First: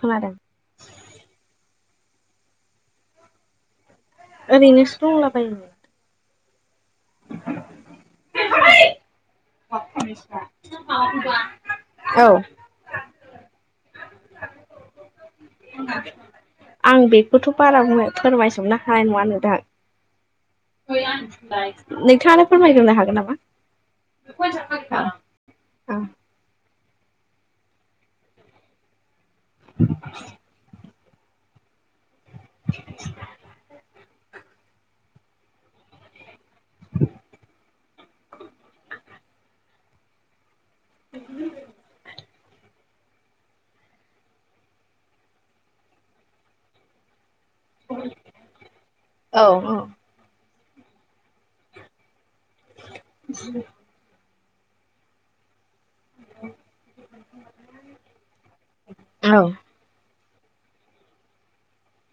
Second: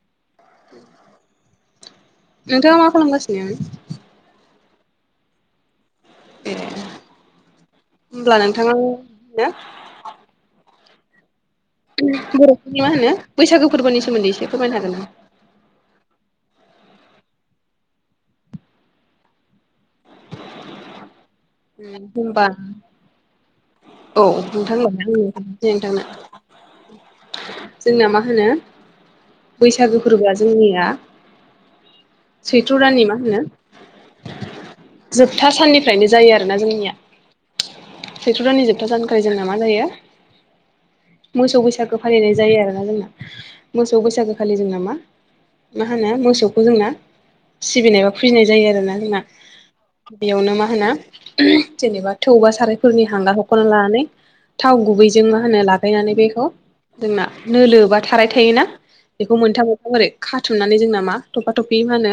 खोनादों नोंथाङा मा खालामगासिनो? ओरैनोसो दंलाबायो। ए होनब्ला नोंथाङा [unintelligible] [unintelligible] औ बर'फोरनि मा होनो बैसागो फोरबोनि सोमोन्दै एसे फोरमायनो हागोन नामा [unintelligible] आं बेखौथ' बारा बुं फोरमायजोबनो हानाय नङा नोंथां नोंथाङानो होमबा फोरमायग्रोनो हागोन नामा औ [unintelligible] नोंथांना जोंना मा होनो बैसागो फोरबोआ जोंनिया सैथ्र' दाननि मा होनो जोबथा साननिफ्रायनो जायो आरोना जोंनिया सैथ्र' दाननि जोबथा सानखालि जोंना मा जायो मोसौ बैसागो फालिनाय जायो आरोना जोंना मोसौ बैसागो खालि जोंना मा मा होनो मोसौखौ जोंना सिबिनाय बा फुजिनाय जायो आरोना जोंना औ औ बेयावनो मा होनो जेनेबा थौ बा सारायफोरनि हांगार हख'ना लानानै थाव गुबैजों मा होनो लागायनानै बेखौ जोंना नोलो बा थाराय थायोना बेखौ मोनथाम ओरै खाथुमनानै जोंना मा थफा थफि मा होनो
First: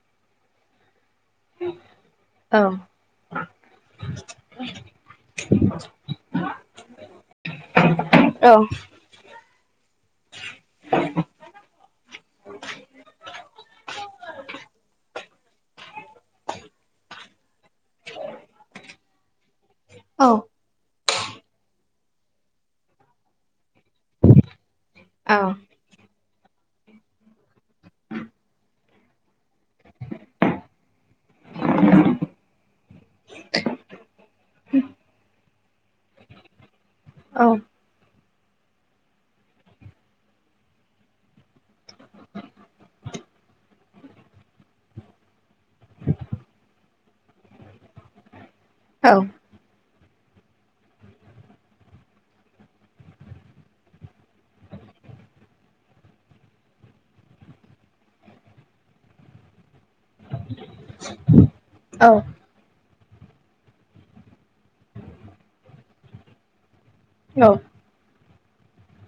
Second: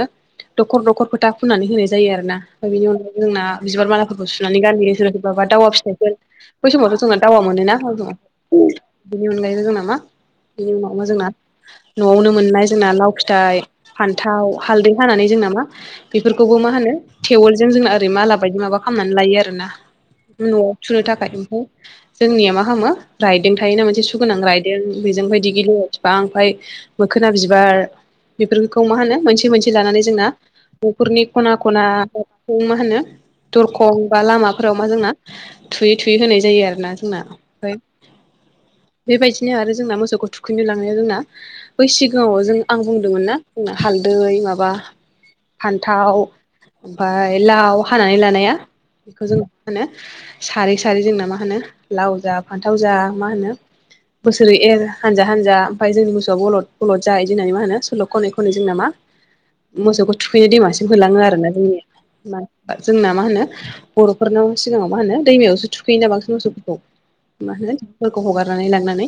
दखर दखर फोथा फुननानै होनाय जायो आरो ना ओमफाय औ बिनि अनागायै जोंना बिबार मालाफोरखौ सुनानै गानहोयो सोर सोरबा बा दावा फिथाइफोर बै समावथ' जोंना दावा मोनोना बिनि अनगायैबो जोंना मा बिनि उनाव मा जोंना न'आवनो मोननाय जोंना लाव फिथाइ फान्थाव हालदै हानानै जोंना मा बेफोरखौबो मा होनो टेवलजों जोंना ओरै माला बायदि माबा खालामनानै लायो आरोना न'आव थुनो थाखाय ओमफ्राय जोंनिया मा खालामामो राइदों थायोना मोनसे सुगोनां राइद दों बेजों बायदि गिनो बिबां ओमफाय मोखोना बिबार बेफोरखौ मा होनो मोनसे मोनसे लानानै जोंना न'खरनि खना खना मा होनो दरखं बा लामाफोराव मा जोंना थुयै थुयै होनाय जायो आरो ना जोंना ओमफाय बेबायदिनो आरो जोंना मोसौखौ थुखैनो लांनाया जोंना बै सिगाङाव जों आं बुंदोंमोन ना हालदै माबा फान्थाव ओमफाय लाव हानानै लानाया बेखौ जों मा होनो सारै सारै जोंना मा होनो लाव जा फान्थाव जा मा होनो बोसोरै एर हानजा हानजा ओमफाय जोंनि मोसौआ बलद बलद जा इदि होननानै मा होनो सल' खनै खनै जोंना मा मोसौखौ थुखैनो दैमासिम होलाङो आरोना जोंनिया मा जोंना मा होनो बर'फोरनाव सिगाङाव मा होनो दैमायावसो थुखैयोना बांसिन मोसौफोरखौ मा होनो फोरखौ हगारनानै लांनानै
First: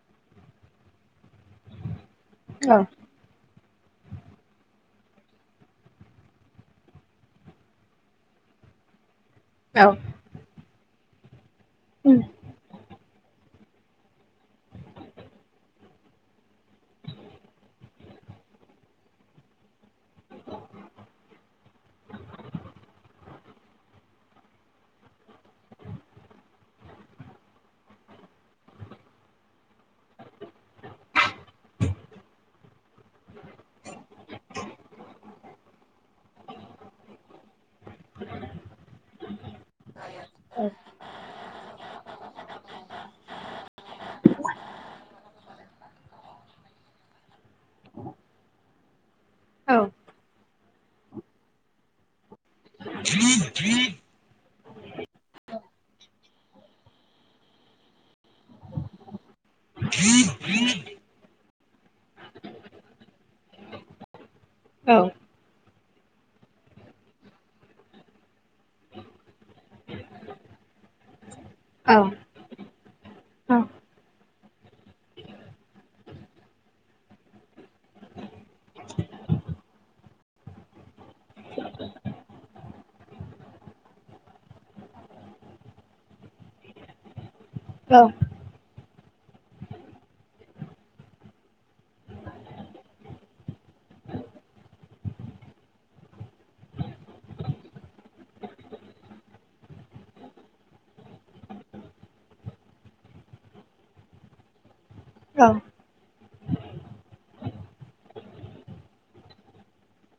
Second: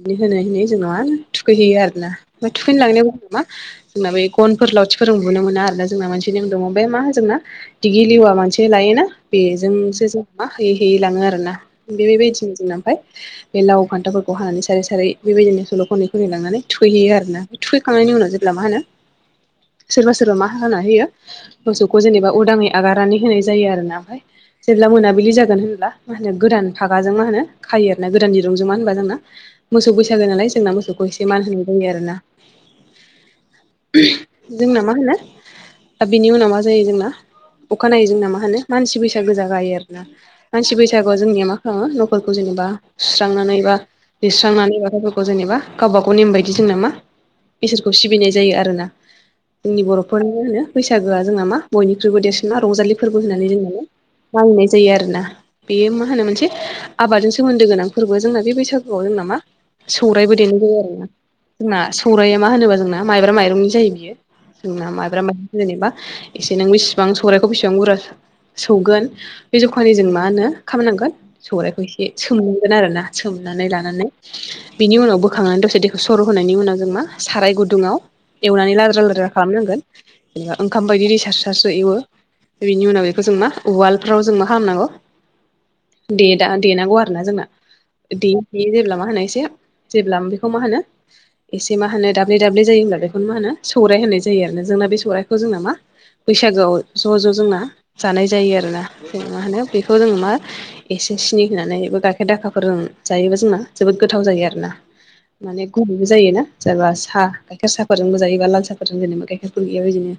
बिदि होनै होनै जोंनाव आरो थुखैहैयो आरोना थुखैनो लांनायाव नामा जोंना बे गनफोर लावथिफोरजों बुनो मोना आरो ना जोंना मोनसे नेम दङ ओमफ्राय मा जोंना दिगि लेवा मानसे लायोना बेजोंसो जों मा होयै होयै लाङो आरोना बेबायदिनो जोंना ओमफ्राय बे लाव खान्थाफोरखौ हानानै सारै सारै बेबायदिनो सल' खनै खनै लांनानै थुहैयो आरोना थुहैखांनायनि उनाव जेब्ला मा होनो सोरबा सोरबा मा हाना होयो मोसौखौ जेनेबा उदाङै आगारनानै होनाय जायो आरोना ओमफ्राय जेब्ला मोनाबिलि जागोन होनब्ला मा होनो गोदान फागाजों मा होनो खायो आरो ना गोदान दिरुंजों मानो होनबा जोंना मोसौ बैसागो नालाय जोंना मोसौखौ एसे मान होनाय जायो आरो ना जोंना मा होनो बिनि उनाव माबा जायो जोंना अखानायनायै जोंना मा होनो मानसि बैसागो जागायो आरो ना मानसि बैसागुआ जोंनिया मा खालामो न'फोरखौ जेनेबा सुस्रांनानै बा लिरस्रांनानै बाथौफोरखौ जेनेबा गावबागाव नेम बायदि जोंना मा इसोरखौ सिबिनाय जायो आरो ना जोंनि बर'फोरनि मा होनो बैसागोआ जोंना मा बयनिख्रुइबो देरसिन मा रंजालि फोरबो होननानै जों मोनो मानिनाय जायो आरो ना बेयो मा होनो मोनसे आबादजों सोमोन्दो गोनां फोरबो जोंना बे बैसागुआव जोंना मा सौरायबो देनाय जायो आरोना जोंना सौराइया मा होनोबा जोंना माइब्रा माइरंनि जायो बियो जोंना माइब्रा माइरं जेनेबा एसे नों बेसेबां सौराइखौ बेसेबां बुरजा सौगोन बे जखानि जों मा होनो खालामनांगोन सौराइखौ एसे सोम गोन आरो ना सोमनानै लानानै बिनि उनाव बोखांनानै दसे दैखौ सर' होनायनि उनाव जों मा साराय गुदुंआव एवनानै लाद्रा लाद्रा खालामनांगोन जेनेबा ओंखाम बायदि दै सारस्रो सारस्रो एवो बेनि उनाव बेखौ जों मा उवालफ्राव जों मा खालामनांगौ दे दा देनांगौ आरोना जोंना औ बियो जेब्ला मा होनो एसे जेब्ला बेखौ मा होनो एसे मा होनो दाब्ले दाब्ले जायो होनब्ला बेखौनो मा होनो सौराइ होननाय जायो आरो जोंना बे सौराइखौ जोंना मा बैसागोआव ज' जोंना जानाय जायो आरोना जोंना मा होनो बेखौ जोङो मा एसे सिनि होनानै एबा गाइखेर दाखाफोर जायोबा जोंना जोबोद गोथाव जायो आरोना। माने गुरैबो जायोना जेनेबा साहा गाइखेर साहाफोरजोंबो जायोबा लाल साहफोरजों जेनेबा गाइखेरफोर गैयाब बिदिनो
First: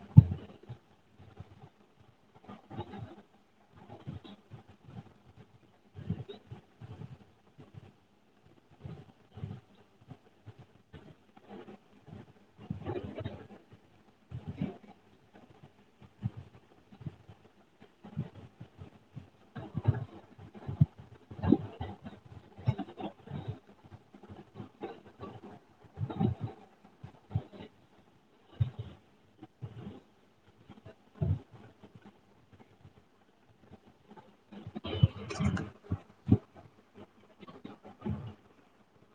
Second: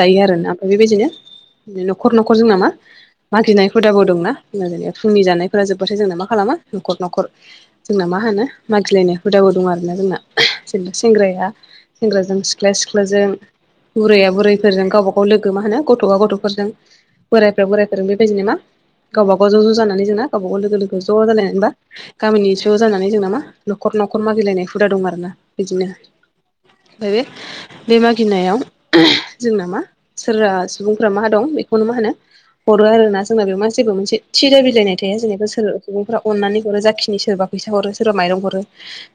जायो आरोना ओमफ्राय बेबायदिनो न'खर न'खर जोंना मा मागिनायफोर हुदाबो दंना जोंना फुंनि जानायफोरा जोब्बथाय जोंना मा खालामो न'खर न'खर जोंना मा होनो मागिलायनाय हुदाबो दं आरोना जोंना जेनबा सेंग्राया सेंग्राजों सिख्लाया सिख्लाजों बुरैया बुरैफोरजों गावबा गाव लोगो मा होनो गथ'आ गथ'फोरजों बोरायफ्रा बोराइफोरजों बेबायदि मा गावबागाव ज' ज' जानानै जोंना गवबा गाव लोगो लोगो ज' जालायनानै मा गामिनि ज जानानै जों ना मा न'खर न'खर मागिलायनाय हुदा दं आरो ना बिदिनो। ओमफाय बे बे मागिनायाव जोंना मा सोरबा सुबुंफोरा मा दं बेखौनो मा होनो हरो आरो ना जोंना बेयाव मा जेबो मोनसे थि दाबिलाायनाय थाया जेनेब सोर सुबुंफ्रा अननानै हरो जाखिनि सोरबा फैसा हरो सोरबा माइरं हरो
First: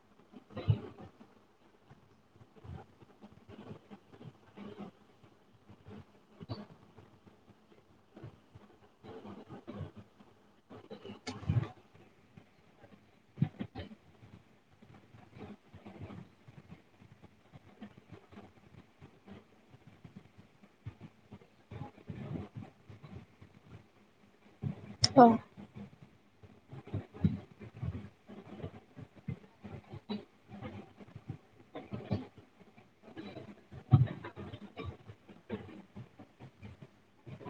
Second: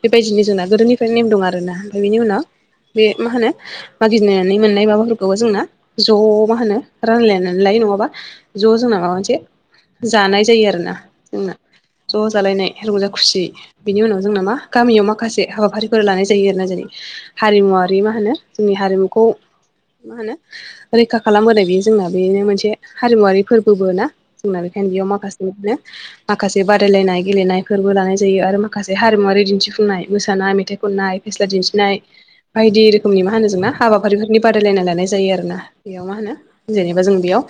बेबायदिनो जोंना गोदोनिफ्रायनो नेम दं आरोना ओमफ्राय बेनि उनाव बे मा होनो मागिनो नानै मोननाय माबाफोरखौबो जोंना ज' मा होनो रानलायनानै लायो नङाबा ज' जोंना माबा मोनसे जानाय जायो आरोना जोंना। ज' जालायनाय रंजा खुसियै। बिनि उनाव जोंना मा गामियाव माखासे हाबाफारिफोर लानाय जायो आरोना जेरै हारिमुवारि मा होनो जोंनि हारिमुखौ मा होनो रैखा खालामबोाय बेयो जोंना बेनो मोनसे हारिमुवरारि फोरबोबो ना? जोंना बेखायनो बेयाव माखासेनो माखासे बादायलायनाय गेलेनायफोरबो लानाय जायो आरो माखासे हारिमुवरारि दिन्थिफुंनाय मोसानाय, मेथाइ, खननाय फेस्ला दिन्थिनाय बायदि रोखोमनि मा होनो जोंना हाबा फारिफोरनि बादायलायना लानाय जायो आरोना बेयाव मा होनो जेनेबा जों बेयाव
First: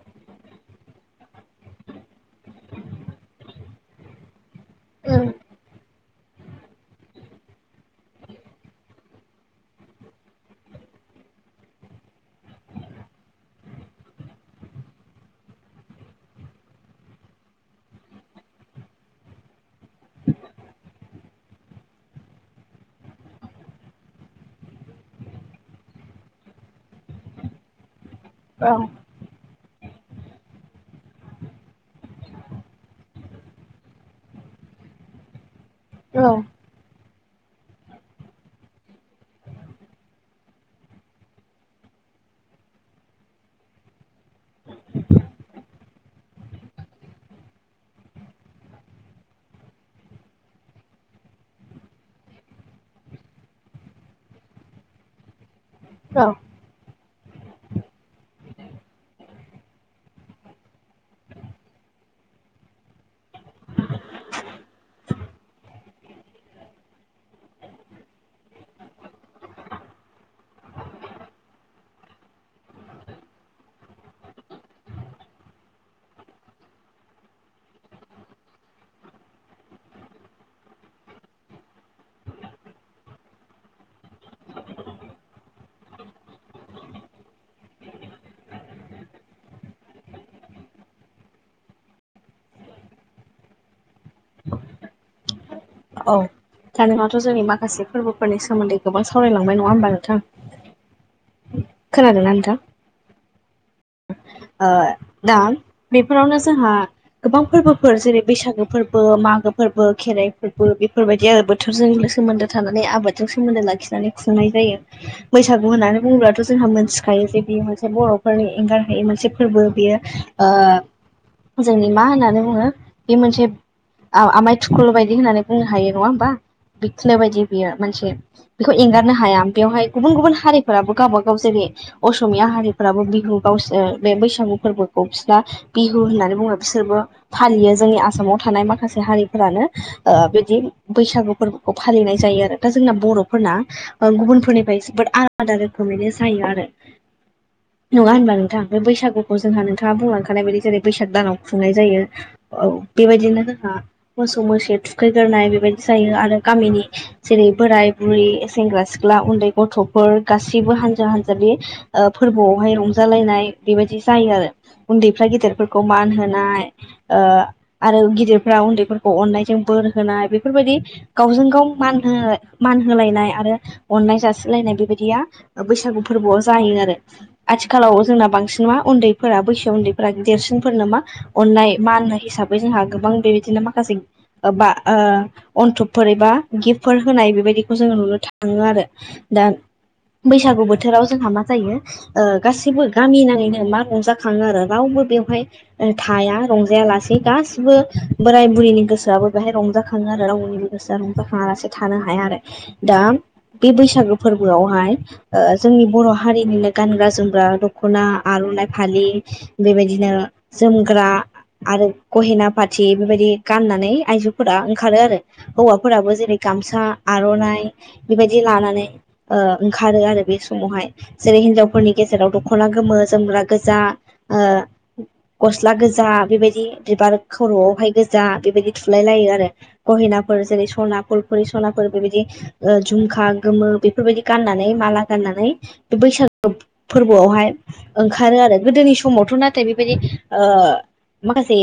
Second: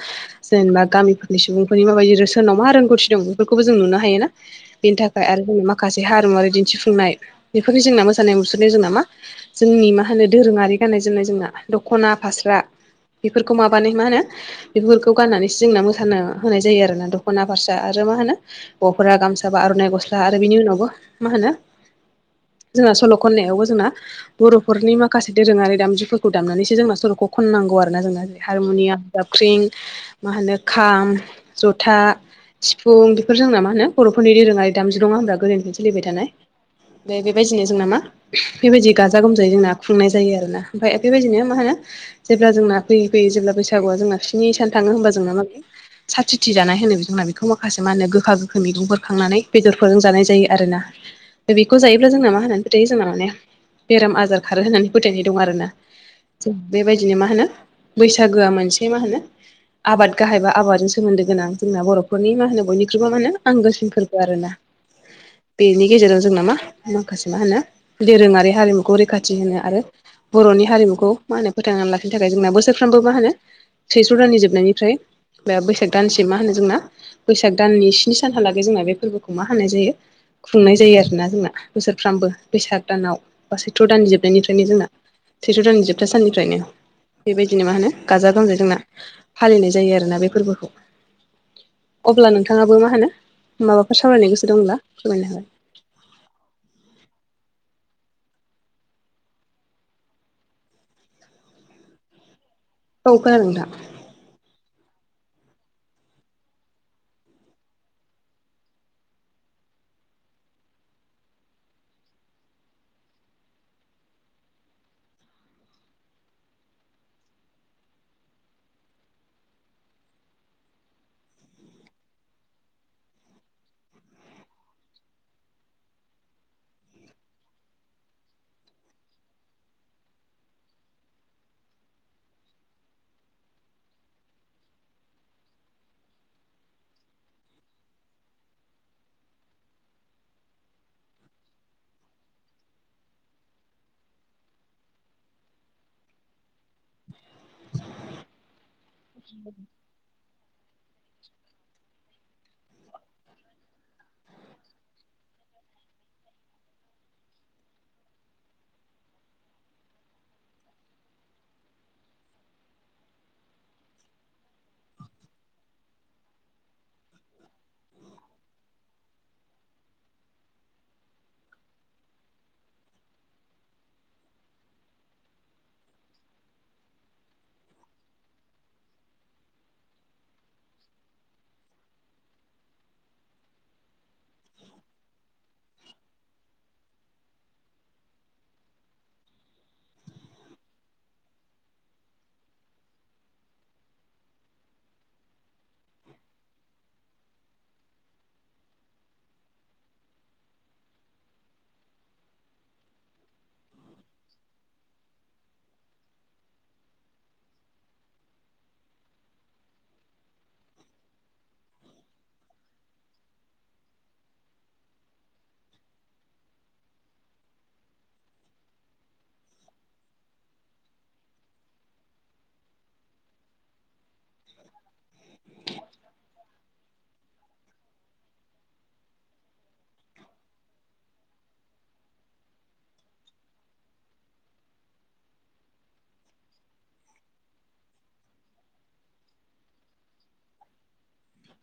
जेनेबा गामिफोरनि सुबुंफोरनि माबायदि रो-रोसोनाव मा रोंगौथि दं बेफोरखौबो जों नुनो हायो ना? बेनि थाखाय आरो जोंना माखासे हारिमुवारि दिन्थिफुंनाय बेफोरनि जोंना मोसानाय मुसुरनाय जोंना मा जोंनि मा होनो दोरोङारि गाननाय जोमनाय जोंना दख'ना फास्रा बेफोरखौ माबानाय मा होनो बेफोरखौ गाननानैसो जोंना मोसानो होनाय जायो आरोना दख'ना फारसा आरो मा होनो हौवाफोरा गामसा बा आर'नाइ गस्ला आरो बिनि उनावबो मा होनो जोंना सल' खननायावबो जोंना बर'फोरनि माखासे दोरोङारि दामजु खौ दामनानैसो जोंना सलखौ खननांगौ आरो जोंनाै हारमनियाम, जाबख्रिं, मा होनो खाम, जथा, सिफुं बेफोरजोंना मा होनो बर'फोरनि दोरोङारि दामजु दङा होन्रा गोदोनिफ्रायनो सोलिबाय थानाय। ओमफाय बेबायदिनो जोंना मा बेबायदि गाजा गोमजायै जोंना खुंनाय जायो आरोना ओमफ्राय बेबायदिनो मा होनो जेब्ला जोंना फैयै फैयै जेब्ला बैसागुआ जोंना बिसन सान थाङो होनोमबा जोंना माबायो साथिथि जानाय होनो जोंना बेखौ माखासे मा होनो गोखा गोखै मैगंफोर खांनानै बेदरफोरजों जानाय जायो आरोना। दा बेखौ जायोब्ला जोंना मा होननानै फोथायो जोंना माने बेराम आजार खारो होननानै फोथायनाय दं आरोना। औ बेबायदिनो मा होनो बैसागुआ मोनसे मा होनो आबाद गाहायबा आबादजों सोमोन्दो गोनां जोंना बर'फोरनि मा होनो बयनिख्रुइबो आंगोसिन फोरबो आरो ना। बेनि गेजेरजों जोंना मा माखासे मा होनो दोरोङारि हारिमुखौ रैखाथि होनो आरो बर'नि हारिमुखौ मा होनो फोथांनानै लाखिनो थाखाय जोंना बोसोरफ्रामबो मा होनो थैस्र' दाननि जोबनायनिफ्राय दा बैसाग दानसे मा होनो जोंना बैसाग दाननि स्नि सानहालागै जोंना बे फोरबोखौ मा होनानाय जायो। खुंनाय जायो आरोना जोंना बोसोरफ्रामबो बैसाग दानाव बा सैथ्र' दाननि जोबनायनिफ्रायनो जोंना सैथ' दननि जोबथा सान बेबायदिनो मा होनो गाजा गोमजाय जोंना फालिनाय जायो आरोना बे फोरबोखौ अब्ला नोंथाङाबो मा होनो माबाफोर सावरायनो गोसो दंब्ला फोरमायनो हाबाय औ दा नङाथ' जोंनि माखासे फोरबोफोरनि सोमोन्दै गोबां सावरायलांबाय नङा होमबा नोंथां खोनादोंना नोंथां औ खोनादों नोंथां ओ दा बेफोरावनो जोंहा गोबां फोरबोफोर जेरै बैसागु फोरबो मागो फोरबो खेराइ फोरबो बेफोरबायदि आरो बोथोरजों सोमोन्दो थानानै आबादजों सोमोन्दो लाखिनानै खुंनाय जायो। बैसागु होननानै बुङोबथ' जोंहा मोनथिखायो जे बियो मोनसे बर'फोरनि एंगार बे मोनसे फोरबो बेयो ओ जोंनि मा होननानै बुङो बे मोनसे आमाय थुखुलु बायदि होननानै बुंनो हायो नङा होमबा बिखनो बायदि बियो मोनसे एंगारनो बेवहाय गुबुन गुबुन हारिफोराबो गावबा गाव जेरै असमिया हारिफोराबो बिहु गावसोर बे बैसागु फोरबोखौ बिसना बिहु होननानै बुङो बिसोरबो फालियो जोंनि आसामाव थानाय माखासे हारिफोरानो ओ बिदि बैसागु फोर खौ फालिनाय जायो आरो दा जोंना बर'फोरना गुबुनफोरनिफ्राय जोबोद आलादा रोखोमैनो जायो आरो नङा होनब नोंथां बे बैसागुखौ जोंहा नोंथाङा बुंलांखानाय बायदि जेरै बैसाग दानाव खुंनाय जायो। औ बेबायदिनो जोंहा मोसौ मोस थुखैग्रोनाय बेबायदि जायो आरो गामिनि जेरै बोराय बुरै सेंग्रा सिख्ला उन्दै गथ'फोर गासैबो हानजा हानजानि ओ फोरबोआवहाय रंज रंजालायनाय बेबायदि जायो आरो ओ उन्दैफ्रा गेदेरफोरखौ मान होनाय ओ आरो गिदिरफ्रा उन्दैफोरखौ अन्नायजों बोर होनाय बेफोरबायदि गावजों गाव मान हो मान होलायनाय आरो अन्नाय जासिलायनाय बेबायदिया बैसागु फोरबोआव जायो आरो खालाव जोंना बांसिन मा उन्दैफोरा बैसोआव उन्दैफोरा देरसिनफोरनो मा अननाय मान हिसाबै जोंहा गोबां बेबायदिनो माखासे ओबा ओ अन्थोबफोर एबा गिफ्टफोर होनाय बेबायदिखौ जोङो नुनो थाङो आरो दा बैसागु बोथोराव जोंहा मा जायो ओ गासिबो गामि नाङैनो मा रंजाखायो आरो रावबो बेवहाय थाया रंजाया लासेै गासिबो बोराय बुरिनि गोसोआबो बेहाय रंजाखाङो आरो रावनि गोसोया रंजाखांयालासे थानो हाया आरो दा बे बैसागो फोरबोआवहाय ओ जोंनि बर' हारिनिनो गानग्रा जोम ग्रा दख'ना आर'नाइ फालि बेबायदिनो जोमग्रा आरो गहेना पाथि बेबायदि गाननानै आइजोफोरा ओंखारो आरो हौवाफोराबो जेरै गामसा आर'नाइ बेबायदि लानानै ओ ओंखारो आरो बे समावहाय जेरै हिनजावफोरनि गेजेराव दख'ना गोमो जोमग्रा गोजा गस्ला गोजा बेबायदि बिबार खर'आवहाय गोजा बेबायदि थुलाय लायो आरो गहिनाफोर जेरै सना फुलफुरि सनाफोर बेबायदि ओ झुमखा गोमो बेफोरबायदि गाननानै माला गाननानै बे बैसागो फोरबोआवहाय ओंखारो आरो गोदोनि समावथ' नाथाय बेबायदि ओ माखासे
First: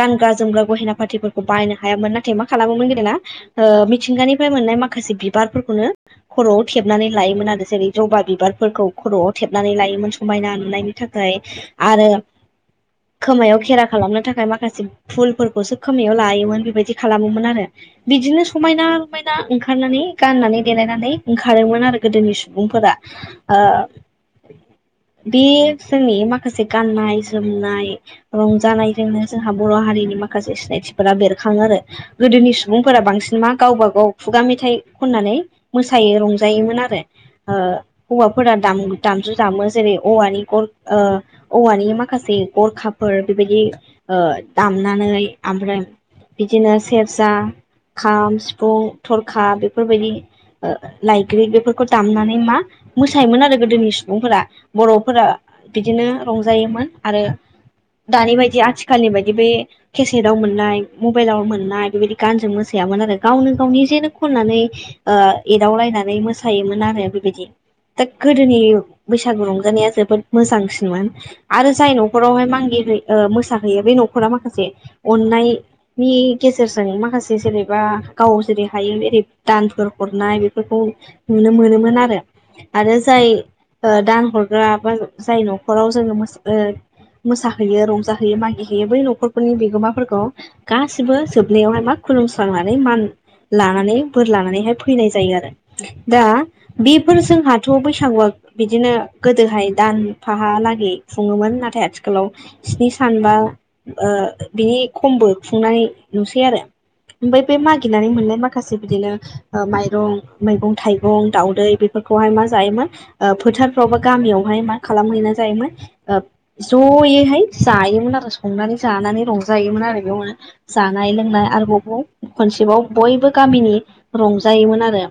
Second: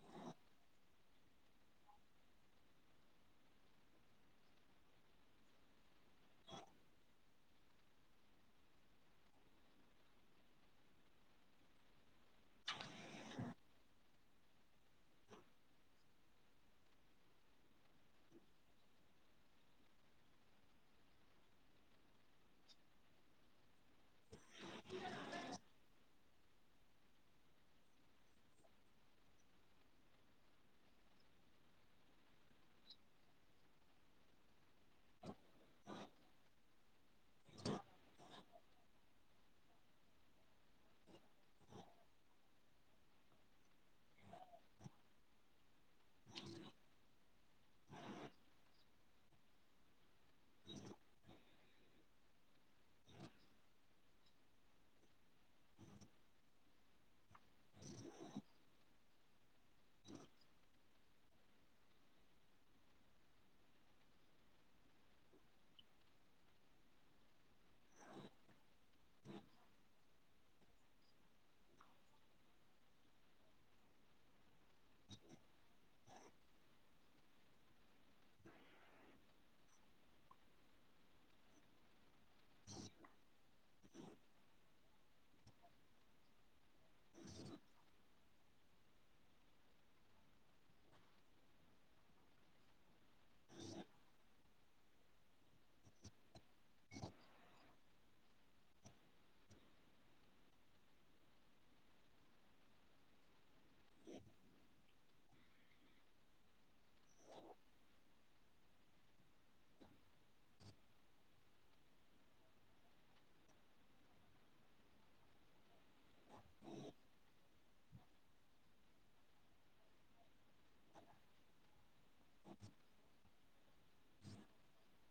गानग्रा जोमग्रा गहेना फार्टिफोरखौ बायनो हायामोन नाथाय मा खालामोमोन गेदोना ओ मिथिंगानिफ्राय मोननाय माखासे बिबारफोरखौनो खर'आव थेबनानै लायोमोन आरो जेरै जबा बिबारफोरखौ खर'आव थेबनानै लायोमोन समायना नुनायनि थाखाय आरो खोमायाव खेरा खालामनो थाखाय माखासे फुलफोरखौसो खोमायाव लायोमोन बेबायदि खालामोमोन आरो बिदिनो समायना रमायना ओंखारनानै गाननानै देलायनानै ओंखारोमोन आरो गोदोनि सुबुंफोरा आ [inaudible] बे जोंनि माखासे गाननाय जोमनाय रंजानायजोंनो जोंहा बर' हारिनि माखासे सिनायथिफोरा बेरखाङो आरो गोदोनि सुबुंफोरा बांसिन मा गावबा गाव खुगा मेथाइ खननानै मोसायो रंजायोमोन आरो ओ हौवाफोरा दाम दामजु दामो जेरै औवानि गरखा औवानि माखासे गरखाफोर बेबायदि ओ दामनानै ओमफ्राय बिदिनो सेरजा खाम सिफुं थरखा बेफोरबायदि लाायग्रि बेफोरखौ दामनानै मा मोसायोमोन आरो गोदोनि सु सुबुंफोरा बर'फोरा बिदिनो रंजायोमोन आरो दानि बायदि आथिखालनि बायदि बे केसेटआव मोननाय मबाइलाव मोननाय बेबायदि गानजों मोसायामोन आरो गावनो गावनि जेनो खननानै ओ एदावलायनानै मोसायोमोन आरो बेबायदि दा गोदोनि बैसागु रंजानाया जोबोद मोजांसिनमोन आरो जाय न'खरावहाय मांगि होयो मोसाहैयो बे न'खरा माखासे अननाय नि गेजेरजों माखासे जेनेबा गाव जेरै हायो एरै दानफोर हरनाय बेफोरखौ नुनो मोनोमोन आरो आरो जाय ओ दान हरग्रा बा जाय न'खराव जोङो ओ मोसाहैयो रंजाहोयो मागि होयो बै न'खरफोरनि बिगोमाफोरखौ गासिबो जोबनायावहाय मा खुलुमस्रांनानै मान लानानै बोर लानानैहाय फैनाय जायो आरो दा बेफोर जोंहाथ' बैसागुआ बिदिनो गोदोहाय दानफाहालागै खुङोमोन नाथाय आथिखालाव स्नि सानबा ओ बिनि खमबो खुंनाय नुसै आरो ओमफ्राय बे मागिनानै मोननाय माखासे बिदिनो ओ माइरं मैगं थाइगं दावउदै फोरखौहाय मा जायोमोन ओ फोथारफ्रावबोा गामियावहाय मा जायोमोन ओब ज'यैहाय जायोमोन आरो संनानै जानानै रंजायोमोन आरो बेयाव जानाय लोंनाय आरोबावबाव खनसेबाव बयबो गामिनि रंजायोमोन आरो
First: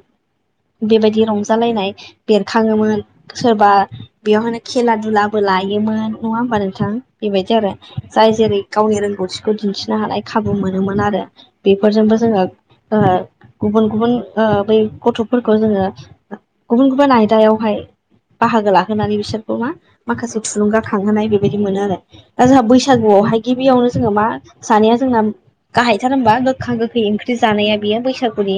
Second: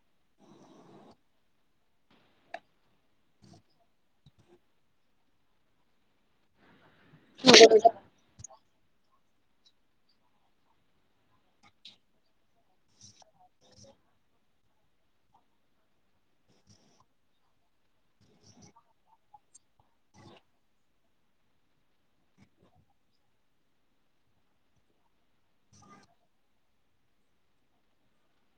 बेबायदि रंजालायनाय बेरखाङोमोन सोरबा बेयावहायनो खेला दुलाबो लायोमोन नङा होमबा नोंथां बेबायदि आरो जाय जेरै गावनि रोंगौथिखौ दिन्थिनो हानाय खाबु मोनोमोन आरो बेफोरजोंबो जोङो ओ गुबुन गुबुन ओ बै गथ'फोरखौ जोङो गुबुन गुबुन आयदायावहाय बाहागो लाहोनानै बिसोरखौ मा माखासे थुलुंगाखांहोनाय बेबायदि मोनो आरो दा जोंहा बैसागुआवहाय गिबियावनो जोङो मा जानाया जोंना गाहायथार होमबा गोखा गोखै ओंख्रि जानाया बियो बैसागुनि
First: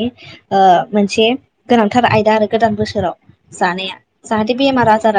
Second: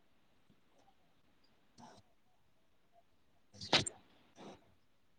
ओ मोनसे गोनांथार आयदा आरो गोदान बोसोराव जानाया जाहाथे बेमार आजारा